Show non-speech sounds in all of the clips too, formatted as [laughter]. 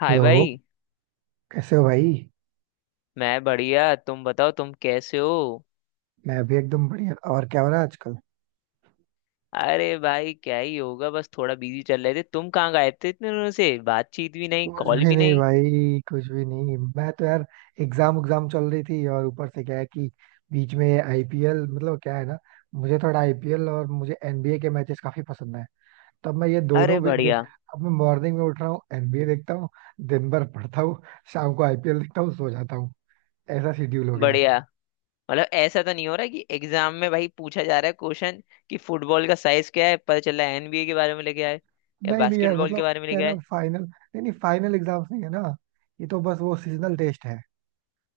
हाय hello. भाई। कैसे हो भाई? मैं बढ़िया, तुम बताओ तुम कैसे हो। मैं अभी एकदम बढ़िया। और क्या हो रहा है आजकल? अरे भाई क्या ही होगा, बस थोड़ा बिजी चल रहे थे। तुम कहाँ गए थे इतने दिनों से, बातचीत भी नहीं, कुछ कॉल भी भी नहीं नहीं। भाई, कुछ भी नहीं। मैं तो यार एग्जाम एग्जाम चल रही थी, और ऊपर से क्या है कि बीच में आईपीएल, मतलब क्या है ना, मुझे थोड़ा आईपीएल और मुझे एनबीए के मैचेस काफी पसंद है, तब मैं ये अरे दोनों भी देख। बढ़िया। अब मैं मॉर्निंग में उठ रहा हूँ एनबीए देखता हूँ, दिन भर पढ़ता हूँ, शाम को आईपीएल देखता हूँ, सो जाता हूँ। ऐसा शेड्यूल हो गया है। बढ़िया। मतलब ऐसा तो नहीं हो रहा कि एग्जाम में भाई पूछा जा रहा है क्वेश्चन कि फुटबॉल का साइज क्या है, पता चला एनबीए के बारे में लेके आए या नहीं नहीं यार, बास्केटबॉल के मतलब बारे में क्या लेके है ना, आए। फाइनल नहीं नहीं, फाइनल एग्जाम्स नहीं है ना। ये तो बस वो सीजनल टेस्ट है,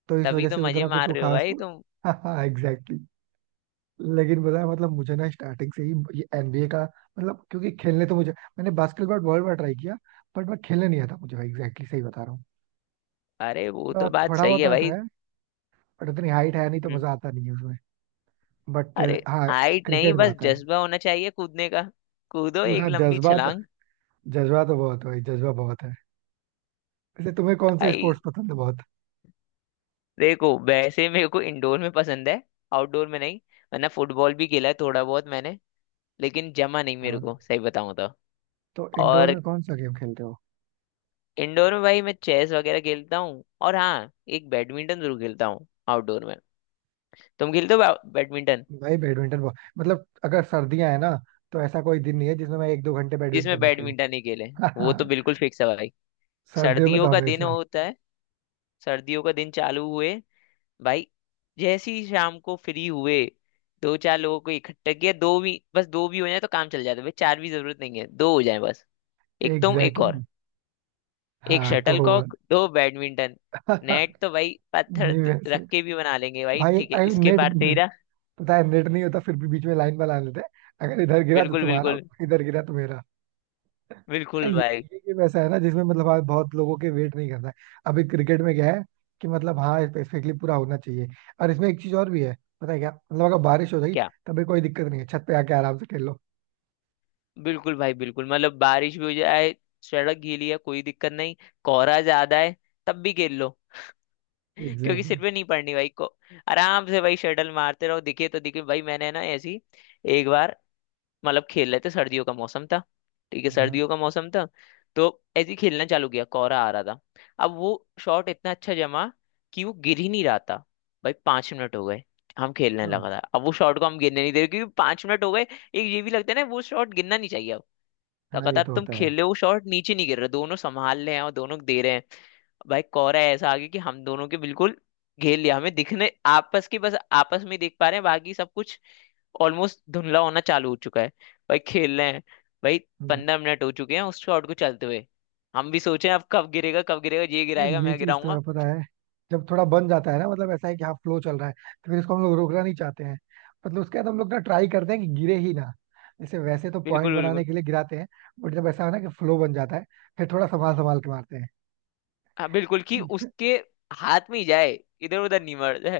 तो इस तभी वजह तो से मजे उतना कुछ मार वो रहे हो खास भाई तुम। [laughs] हाँ, एग्जैक्टली। लेकिन बताया, मतलब मुझे ना स्टार्टिंग से ही ये एनबीए का मतलब क्योंकि खेलने तो मुझे, मैंने बास्केटबॉल बहुत बार ट्राई किया, बट मैं खेलने नहीं आता मुझे, एग्जैक्टली सही बता रहा हूँ। अरे वो तो मतलब बात थोड़ा सही बहुत है आता भाई। है, बट इतनी हाइट है नहीं तो हम्म। मजा आता नहीं है उसमें। बट अरे हाँ, हाइट नहीं, क्रिकेट तो बस आता है। जज्बा होना चाहिए कूदने का। कूदो एक पूरा लंबी जज्बा तो, छलांग। जज्बा तो बहुत है भाई, जज्बा बहुत है। वैसे तुम्हें कौन सा आई, स्पोर्ट्स पसंद है बहुत? देखो वैसे मेरे को इंडोर में पसंद है, आउटडोर में नहीं। वरना फुटबॉल भी खेला है थोड़ा बहुत मैंने, लेकिन जमा नहीं मेरे हाँ, को सही बताऊं तो। तो इंडोर और में कौन सा गेम खेलते हो? इंडोर में भाई मैं चेस वगैरह खेलता हूँ, और हाँ एक बैडमिंटन जरूर खेलता हूँ आउटडोर में। तुम खेलते हो बैडमिंटन। भाई बैडमिंटन बहुत, मतलब अगर सर्दियां है ना, तो ऐसा कोई दिन नहीं है जिसमें मैं एक दो घंटे जिसमें बैडमिंटन ना खेलूं। बैडमिंटन ही खेले, वो तो [laughs] बिल्कुल फिक्स है भाई। सर्दियों में तो सर्दियों का दिन हमेशा होता है। सर्दियों का दिन चालू हुए भाई, जैसे ही शाम को फ्री हुए, दो चार लोगों को इकट्ठा किया। दो भी, बस दो भी हो जाए तो काम चल जाता है भाई, चार भी जरूरत नहीं है, दो हो जाए बस। एक तुम एक एग्जैक्टली और। exactly. एक हाँ तो हुआ। शटलकॉक, दो बैडमिंटन। [laughs] नेट तो नहीं, भाई पत्थर वैसे रख के भी बना लेंगे भाई, भाई ठीक है इसके नेट, पार तेरा। पता है नेट नहीं होता फिर भी बीच में लाइन बना लेते हैं, अगर इधर गिरा तो बिल्कुल तुम्हारा, बिल्कुल। इधर गिरा तो मेरा। ये बिल्कुल भाई। ये गेम ऐसा है ना जिसमें, मतलब हाँ, बहुत लोगों के वेट नहीं करना है। अभी क्रिकेट में क्या है कि मतलब हाँ, स्पेसिफिकली पूरा होना चाहिए। और इसमें एक चीज और भी है, पता है क्या, मतलब अगर बारिश हो जाएगी क्या तभी कोई दिक्कत नहीं है, छत पे आके आराम से खेल लो। बिल्कुल भाई। बिल्कुल मतलब बारिश भी हो जाए, सड़क गीली है, कोई दिक्कत नहीं। कोहरा ज्यादा है, तब भी खेल लो। [laughs] क्योंकि एग्जैक्टली। सिर पे नहीं पड़नी भाई को। आराम से भाई शटल मारते रहो, दिखे तो दिखे। भाई मैंने ना ऐसी एक बार, मतलब खेल रहे थे, सर्दियों का मौसम था, ठीक है हाँ सर्दियों का मौसम था, तो ऐसे ही खेलना चालू किया, कोहरा आ रहा था। अब वो शॉट इतना अच्छा जमा कि वो गिर ही नहीं रहा था। भाई 5 मिनट हो गए, हम खेलने हाँ। लगा था, अब वो शॉट को हम गिरने नहीं दे रहे, क्योंकि 5 मिनट हो गए, एक ये भी लगता है ना वो शॉट गिरना नहीं चाहिए अब। हाँ, ये लगातार तो तुम होता खेल है। रहे हो, शॉट नीचे नहीं गिर रहा, दोनों संभाल रहे हैं और दोनों दे रहे हैं। भाई कोहरा ऐसा आ गया कि हम दोनों के बिल्कुल घेर लिया हमें, दिखने आपस की, बस आपस में ही देख पा रहे हैं, बाकी सब कुछ ऑलमोस्ट धुंधला होना चालू हो चुका है। भाई खेल रहे हैं भाई। हम्म, 15 मिनट हो चुके हैं उस शॉट को चलते हुए। हम भी सोचे अब कब गिरेगा, कब गिरेगा, ये यार गिराएगा ये मैं चीज तो गिराऊंगा। है पता है, जब थोड़ा बन जाता है ना, मतलब ऐसा है कि हाँ फ्लो चल रहा है, तो फिर इसको हम लोग रोकना नहीं चाहते हैं। मतलब उसके बाद हम लोग ना ट्राई करते हैं कि गिरे ही ना, जैसे वैसे तो पॉइंट बिल्कुल बिल्कुल। बनाने के लिए गिराते हैं। बट जब ऐसा हो ना कि फ्लो बन जाता है, फिर थोड़ा संभाल संभाल के मारते हाँ बिल्कुल, कि हैं। उसके हाथ में ही जाए, इधर उधर नहीं मर जाए।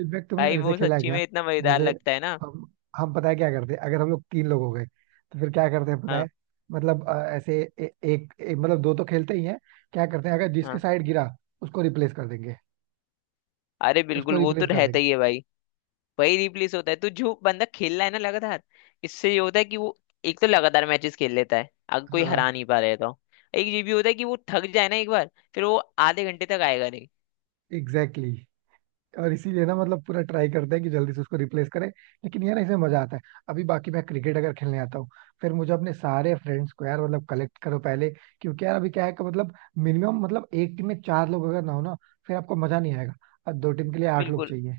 इनफैक्ट तुमने भाई ऐसे वो खेला है सच्ची क्या? में इतना मजेदार जैसे लगता है ना। हम हम पता है क्या करते हैं? अगर हम लोग तीन लोग हो गए तो फिर क्या करते हैं पता हाँ। है, मतलब अ, ऐसे ए, एक, एक मतलब दो तो खेलते ही हैं। क्या करते हैं, अगर जिसके हाँ, साइड गिरा उसको रिप्लेस कर देंगे, अरे बिल्कुल उसको वो तो रिप्लेस कर रहता देंगे। ही है भाई। वही रिप्लेस होता है, तो जो बंदा खेल रहा है ना लगातार, इससे ये होता है कि वो एक तो लगातार मैचेस खेल लेता है अगर कोई हरा हाँ, नहीं पा रहे है तो। एक ये भी होता है कि वो थक जाए ना एक बार, फिर वो आधे घंटे तक आएगा नहीं। एग्जैक्टली। और इसीलिए ना, मतलब पूरा ट्राई करते हैं कि जल्दी से उसको रिप्लेस करें, लेकिन यार इसमें मजा आता है। अभी बाकी मैं क्रिकेट अगर खेलने आता हूँ, फिर मुझे अपने सारे फ्रेंड्स को यार मतलब कलेक्ट करो पहले। क्योंकि यार अभी क्या है कि मतलब मिनिमम, मतलब एक टीम में चार लोग अगर ना हो ना, फिर आपको मजा नहीं आएगा। और दो टीम के लिए आठ लोग बिल्कुल। चाहिए।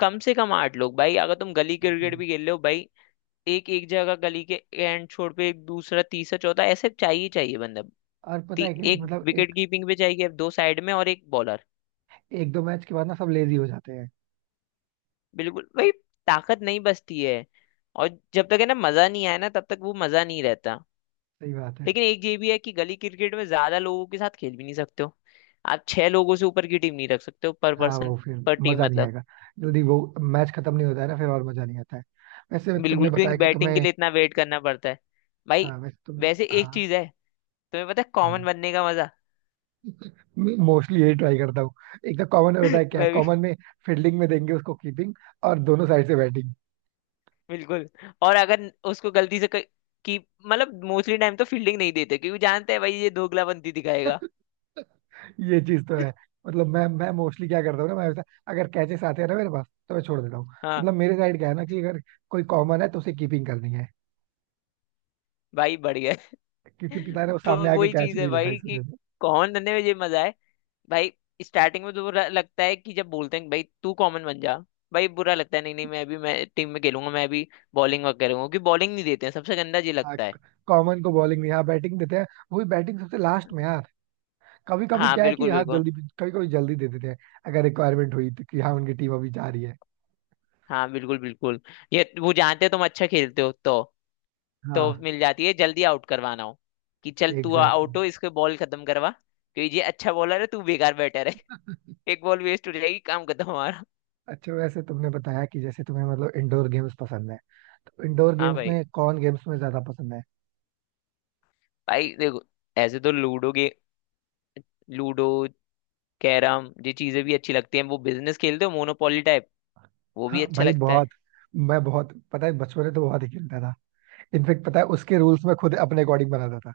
कम से कम 8 लोग भाई, अगर तुम गली क्रिकेट Exactly. भी खेल रहे हो भाई। एक एक जगह गली के एंड छोर पे, एक दूसरा तीसरा चौथा ऐसे चाहिए ही चाहिए बंदा। और पता है क्या है, एक मतलब विकेट एक कीपिंग पे चाहिए, अब दो साइड में और एक बॉलर। एक दो मैच के बाद ना सब लेजी हो जाते हैं। बिल्कुल भाई। ताकत नहीं बचती है। और जब तक है ना मजा नहीं आया ना, तब तक वो मजा नहीं रहता। सही बात है। लेकिन एक ये भी है कि गली क्रिकेट में ज्यादा लोगों के साथ खेल भी नहीं सकते हो। आप 6 लोगों से ऊपर की टीम नहीं रख सकते हो पर हाँ, पर्सन। वो फिर पर टीम मजा नहीं मतलब। आएगा, जल्दी वो मैच खत्म नहीं होता है ना फिर, और मजा नहीं आता है। वैसे तुमने बिल्कुल, क्योंकि बताया कि बैटिंग के तुम्हें, लिए इतना वेट करना पड़ता है भाई। हाँ वैसे तुम, वैसे एक हाँ। चीज है, तुम्हें पता है कॉमन हाँ, बनने का मजा। [laughs] मोस्टली यही ट्राई करता हूँ। एक तो कॉमन में बताया क्या है, मैं भी। कॉमन में फील्डिंग में देंगे उसको, कीपिंग और दोनों साइड से बैटिंग। बिल्कुल। और अगर उसको गलती से कोई- कि मतलब मोस्टली टाइम तो फील्डिंग नहीं देते, क्योंकि जानते हैं भाई ये दोगलाबंदी दिखाएगा। [laughs] ये चीज तो है। [laughs] मतलब मैं मोस्टली क्या करता हूँ ना, मैं वैसा अगर कैचेस आते हैं ना मेरे पास तो मैं छोड़ देता हूँ। हाँ मतलब मेरे साइड क्या है ना कि अगर कोई कॉमन है तो उसे कीपिंग करनी है, भाई बढ़ गया। क्योंकि पता [laughs] है वो सामने तो आके वही कैच चीज है नहीं लेगा भाई इस कि वजह से। कौन धंधे में ये मजा है भाई। स्टार्टिंग में तो बुरा लगता है कि जब बोलते हैं कि भाई तू कॉमन बन जा, भाई बुरा लगता है, नहीं नहीं मैं भी, मैं टीम में खेलूंगा, मैं भी बॉलिंग वगैरह करूंगा, क्योंकि बॉलिंग नहीं देते हैं, सबसे गंदा ये हाँ, लगता है। कॉमन को बॉलिंग नहीं, हाँ बैटिंग देते हैं, वो भी बैटिंग सबसे लास्ट में यार। कभी कभी हाँ क्या है कि बिल्कुल हाँ बिल्कुल। जल्दी, कभी कभी जल्दी दे देते हैं अगर रिक्वायरमेंट हुई तो, कि हाँ उनकी टीम अभी जा रही है। हाँ बिल्कुल बिल्कुल। ये वो जानते हैं तुम अच्छा खेलते हो, तो हाँ, मिल जाती है जल्दी, आउट करवाना हो कि चल तू एग्जैक्टली। आउट हो, इसको बॉल खत्म करवा, क्योंकि ये अच्छा बॉलर है तू बेकार बैटर है। [laughs] एक बॉल वेस्ट हो जाएगी, काम खत्म हमारा। अच्छा वैसे तुमने बताया कि जैसे तुम्हें मतलब इंडोर गेम्स पसंद है, तो इंडोर हाँ गेम्स भाई। में कौन गेम्स में ज्यादा पसंद है? भाई देखो, ऐसे तो लूडो के, लूडो, कैरम, ये चीजें भी अच्छी लगती हैं। वो बिजनेस खेलते हो मोनोपोली टाइप, वो भी हाँ अच्छा भाई, लगता है। बहुत। मैं बहुत, पता है बचपन में तो बहुत ही खेलता था। इनफेक्ट पता है उसके रूल्स में खुद अपने अकॉर्डिंग बनाता था,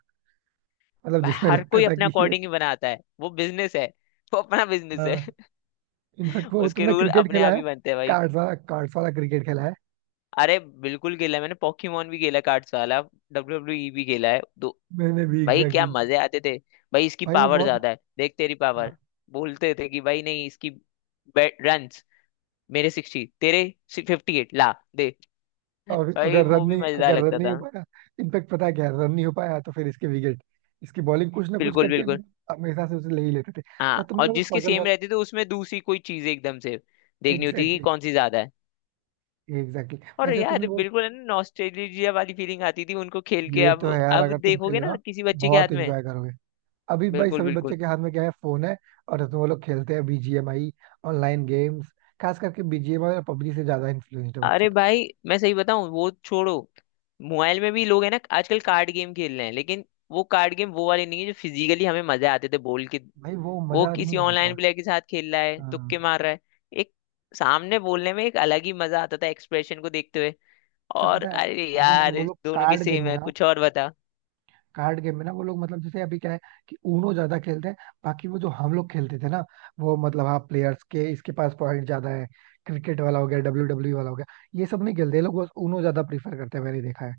मतलब भाई जिसमें हर लगता कोई था अपने कि ये अकॉर्डिंग ही बनाता है वो बिजनेस है, वो अपना बिजनेस है। हाँ, इनफैक्ट [laughs] वो उसके तुमने रूल क्रिकेट अपने खेला आप है ही बनते हैं भाई। कार्ड्स वाला क्रिकेट खेला है? अरे बिल्कुल खेला है मैंने, पोकेमोन भी खेला कार्ड्स वाला, डब्ल्यू डब्ल्यू ई भी खेला है दो। मैंने भी भाई एग्जैक्टली क्या exactly. मजे आते थे, भाई इसकी भाई वो पावर बहुत। ज्यादा है, देख तेरी हाँ, पावर। बोलते थे कि भाई नहीं इसकी रन मेरे 60, तेरे 58 ला दे। [laughs] और भाई अगर रन वो भी नहीं मजेदार अगर रन लगता नहीं हो था। पाया, इनफैक्ट पता है क्या, रन नहीं हो पाया तो फिर इसके विकेट, इसकी बॉलिंग कुछ ना कुछ बिल्कुल करके बिल्कुल। मतलब हमेशा से उसे ले ही लेते थे। अच्छा हाँ, तुमने और वो जिसके पजल, सेम रहते थे, उसमें दूसरी कोई चीज एकदम से देखनी होती थी कि एग्जैक्टली, कौन सी ज्यादा है। एग्जैक्टली। और वैसे तुमने यार वो, बिल्कुल है ना, नॉस्टैल्जिया वाली फीलिंग आती थी उनको खेल के, ये तो है यार, अब अगर तुम देखोगे खेलो ना ना किसी बच्चे के हाथ बहुत में। एंजॉय करोगे। अभी भाई बिल्कुल सभी बिल्कुल। बच्चे के हाथ में क्या है, फोन है, और उसमें वो लोग खेलते हैं बीजीएमआई, ऑनलाइन गेम्स, खास करके बीजीएमआई और पबजी से ज्यादा इन्फ्लुएंस्ड है बच्चे अरे तो। भाई मैं सही बताऊं, वो छोड़ो, मोबाइल में भी लोग है ना आजकल कार्ड गेम खेल रहे हैं, लेकिन वो कार्ड गेम वो वाले नहीं है जो फिजिकली हमें मजे आते थे बोल के। भाई वो वो मजा किसी नहीं ऑनलाइन आएगा। प्लेयर के साथ खेल रहा है, तुक्के हाँ, मार रहा है। एक सामने बोलने में एक अलग ही मजा आता था एक्सप्रेशन को देखते हुए। अच्छा और पता है, अरे अभी ना यार वो लोग दोनों की कार्ड गेम सेम में है, ना, कुछ और बता। कार्ड गेम में ना, वो लोग मतलब जैसे अभी क्या है कि ऊनो ज्यादा खेलते हैं। बाकी वो जो हम लोग खेलते थे ना, वो मतलब हाँ, प्लेयर्स के इसके पास पॉइंट ज्यादा है, क्रिकेट वाला हो गया, डब्ल्यू डब्ल्यू वाला हो गया, ये सब नहीं खेलते ये लोग, बस ऊनो ज्यादा प्रीफर करते हैं, मैंने देखा है।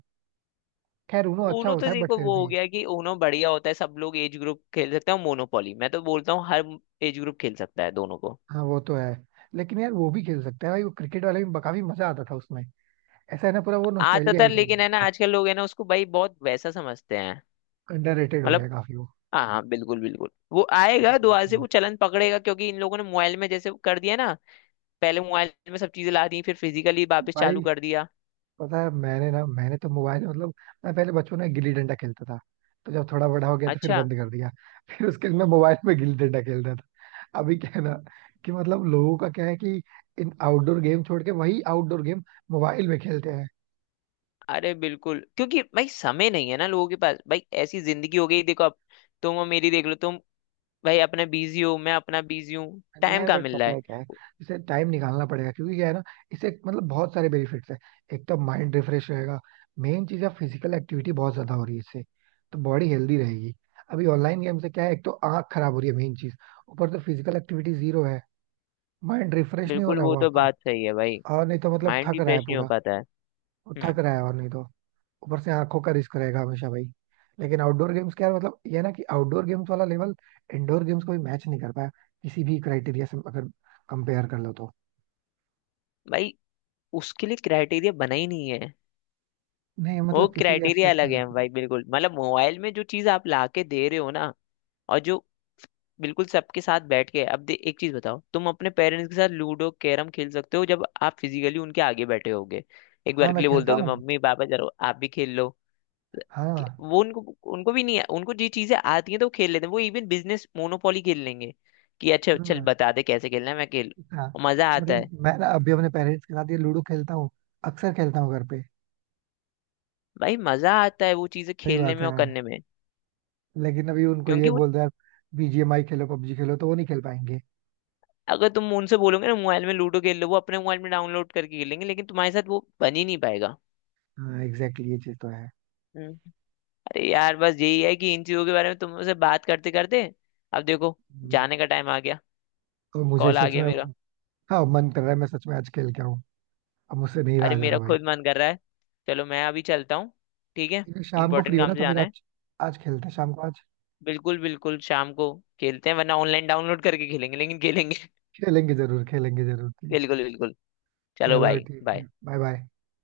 खैर ऊनो अच्छा ऊनो तो होता है बट देखो फिर वो हो भी। गया कि ऊनो बढ़िया होता है, सब लोग एज ग्रुप खेल सकते हैं। मोनोपोली मैं तो बोलता हूँ हर एज ग्रुप खेल सकता है, दोनों को। हाँ वो तो है। लेकिन यार वो भी खेल सकते हैं भाई, वो क्रिकेट वाले में काफी मजा आता था उसमें। ऐसा है ना, पूरा वो आता नोस्टैल्जिया था, हिट हो लेकिन है ना गया। आजकल लोग है ना उसको भाई बहुत वैसा समझते हैं। अंडररेटेड हो मतलब गया काफी वो। हाँ हाँ बिल्कुल बिल्कुल वो आएगा, दुआ से बिल्कुल। वो चलन पकड़ेगा, क्योंकि इन लोगों ने मोबाइल में जैसे कर दिया ना, पहले मोबाइल में सब चीजें ला दी, फिर फिजिकली वापस भाई चालू कर दिया। पता है मैंने तो मोबाइल में, मतलब मैं पहले बचपन में गिल्ली डंडा खेलता था, तो जब थोड़ा बड़ा हो गया तो फिर अच्छा। बंद कर दिया [laughs] फिर उसके बाद मैं मोबाइल में गिल्ली डंडा खेलता था। अभी क्या है ना कि मतलब लोगों का क्या है कि इन आउटडोर गेम छोड़ के वही आउटडोर गेम मोबाइल में खेलते हैं। अरे बिल्कुल, क्योंकि भाई समय नहीं है ना लोगों के पास, भाई ऐसी जिंदगी हो गई, देखो अब तुम और मेरी देख लो, तुम भाई अपने बिजी हूँ, मैं अपना बिजी हूँ, नहीं टाइम है, कहाँ बट मिल रहा पता है। है क्या है, इसे टाइम निकालना पड़ेगा क्योंकि क्या है ना, इसे मतलब बहुत सारे बेनिफिट्स हैं। एक तो माइंड रिफ्रेश रहेगा, मेन चीज है, फिजिकल एक्टिविटी बहुत ज्यादा हो रही है इससे, तो बॉडी हेल्दी रहेगी। अभी ऑनलाइन गेम से क्या है, एक तो आंख खराब हो रही है, मेन चीज, ऊपर से फिजिकल एक्टिविटी जीरो है, माइंड रिफ्रेश नहीं हो बिल्कुल रहा है वो वो तो आपका, बात सही है भाई। और नहीं तो मतलब माइंड थक भी रहा फ्रेश है नहीं हो पूरा, पाता है। वो हम्म। थक रहा है, और नहीं तो ऊपर से आंखों का रिस्क रहेगा हमेशा भाई। लेकिन आउटडोर गेम्स क्या है, मतलब ये है ना कि आउटडोर गेम्स वाला लेवल इंडोर गेम्स को भी मैच नहीं कर पाया, किसी भी क्राइटेरिया से अगर कंपेयर कर लो तो। भाई उसके लिए क्राइटेरिया बना ही नहीं है। नहीं, वो मतलब किसी भी क्राइटेरिया एस्पेक्ट अलग में है देखो तुम। भाई, बिल्कुल मतलब मोबाइल में जो चीज आप ला के दे रहे हो ना, और जो बिल्कुल सबके साथ बैठ के, एक चीज बताओ, तुम अपने पेरेंट्स के साथ लूडो कैरम खेल सकते हो जब आप फिजिकली उनके आगे बैठे होगे। एक हाँ बार के मैं लिए बोल खेलता दोगे हूँ। मम्मी पापा चलो आप भी खेल लो। हाँ, वो उनको, उनको भी नहीं, उनको जी चीजें आती हैं तो वो खेल लेते हैं, वो इवन बिजनेस मोनोपोली खेल लेंगे कि अच्छा चल हाँ, बता दे कैसे खेलना है मैं खेल। हाँ। और मजा आता मतलब है। मैं ना अभी अपने पेरेंट्स के साथ ये लूडो खेलता हूँ, अक्सर खेलता हूँ घर पे। भाई मजा आता है वो चीजें सही खेलने बात में है और यार। करने में। लेकिन अभी उनको ये क्योंकि वो, बोल दो यार बीजीएमआई खेलो, पबजी खेलो, तो वो नहीं खेल पाएंगे। अगर तुम उनसे बोलोगे ना मोबाइल में लूडो खेल लो, वो अपने मोबाइल में डाउनलोड करके खेलेंगे, लेकिन तुम्हारे साथ वो बन ही नहीं पाएगा। हाँ एग्जैक्टली, ये चीज तो है। हम्म। अरे यार बस यही है कि इन चीजों के बारे में तुमसे बात करते करते, अब देखो हम्म। जाने का टाइम आ गया, और मुझे कॉल आ सच गया में मेरा। अब-, हाँ मन कर रहा है, मैं सच में आज खेल के आऊँ, अब मुझसे नहीं रहा अरे जा रहा मेरा भाई। खुद मन कर रहा है। चलो मैं अभी चलता हूँ, ठीक है। अगर शाम को फ्री इंपॉर्टेंट हो ना काम से तो फिर जाना है। आज, आज खेलते हैं शाम को आज। बिल्कुल बिल्कुल, शाम को खेलते हैं, वरना ऑनलाइन डाउनलोड करके खेलेंगे, लेकिन खेलेंगे। [laughs] खेलेंगे जरूर, खेलेंगे जरूर, ठीक है। बिल्कुल बिल्कुल। चलो चलो भाई ठीक है, बाय। Bye bye.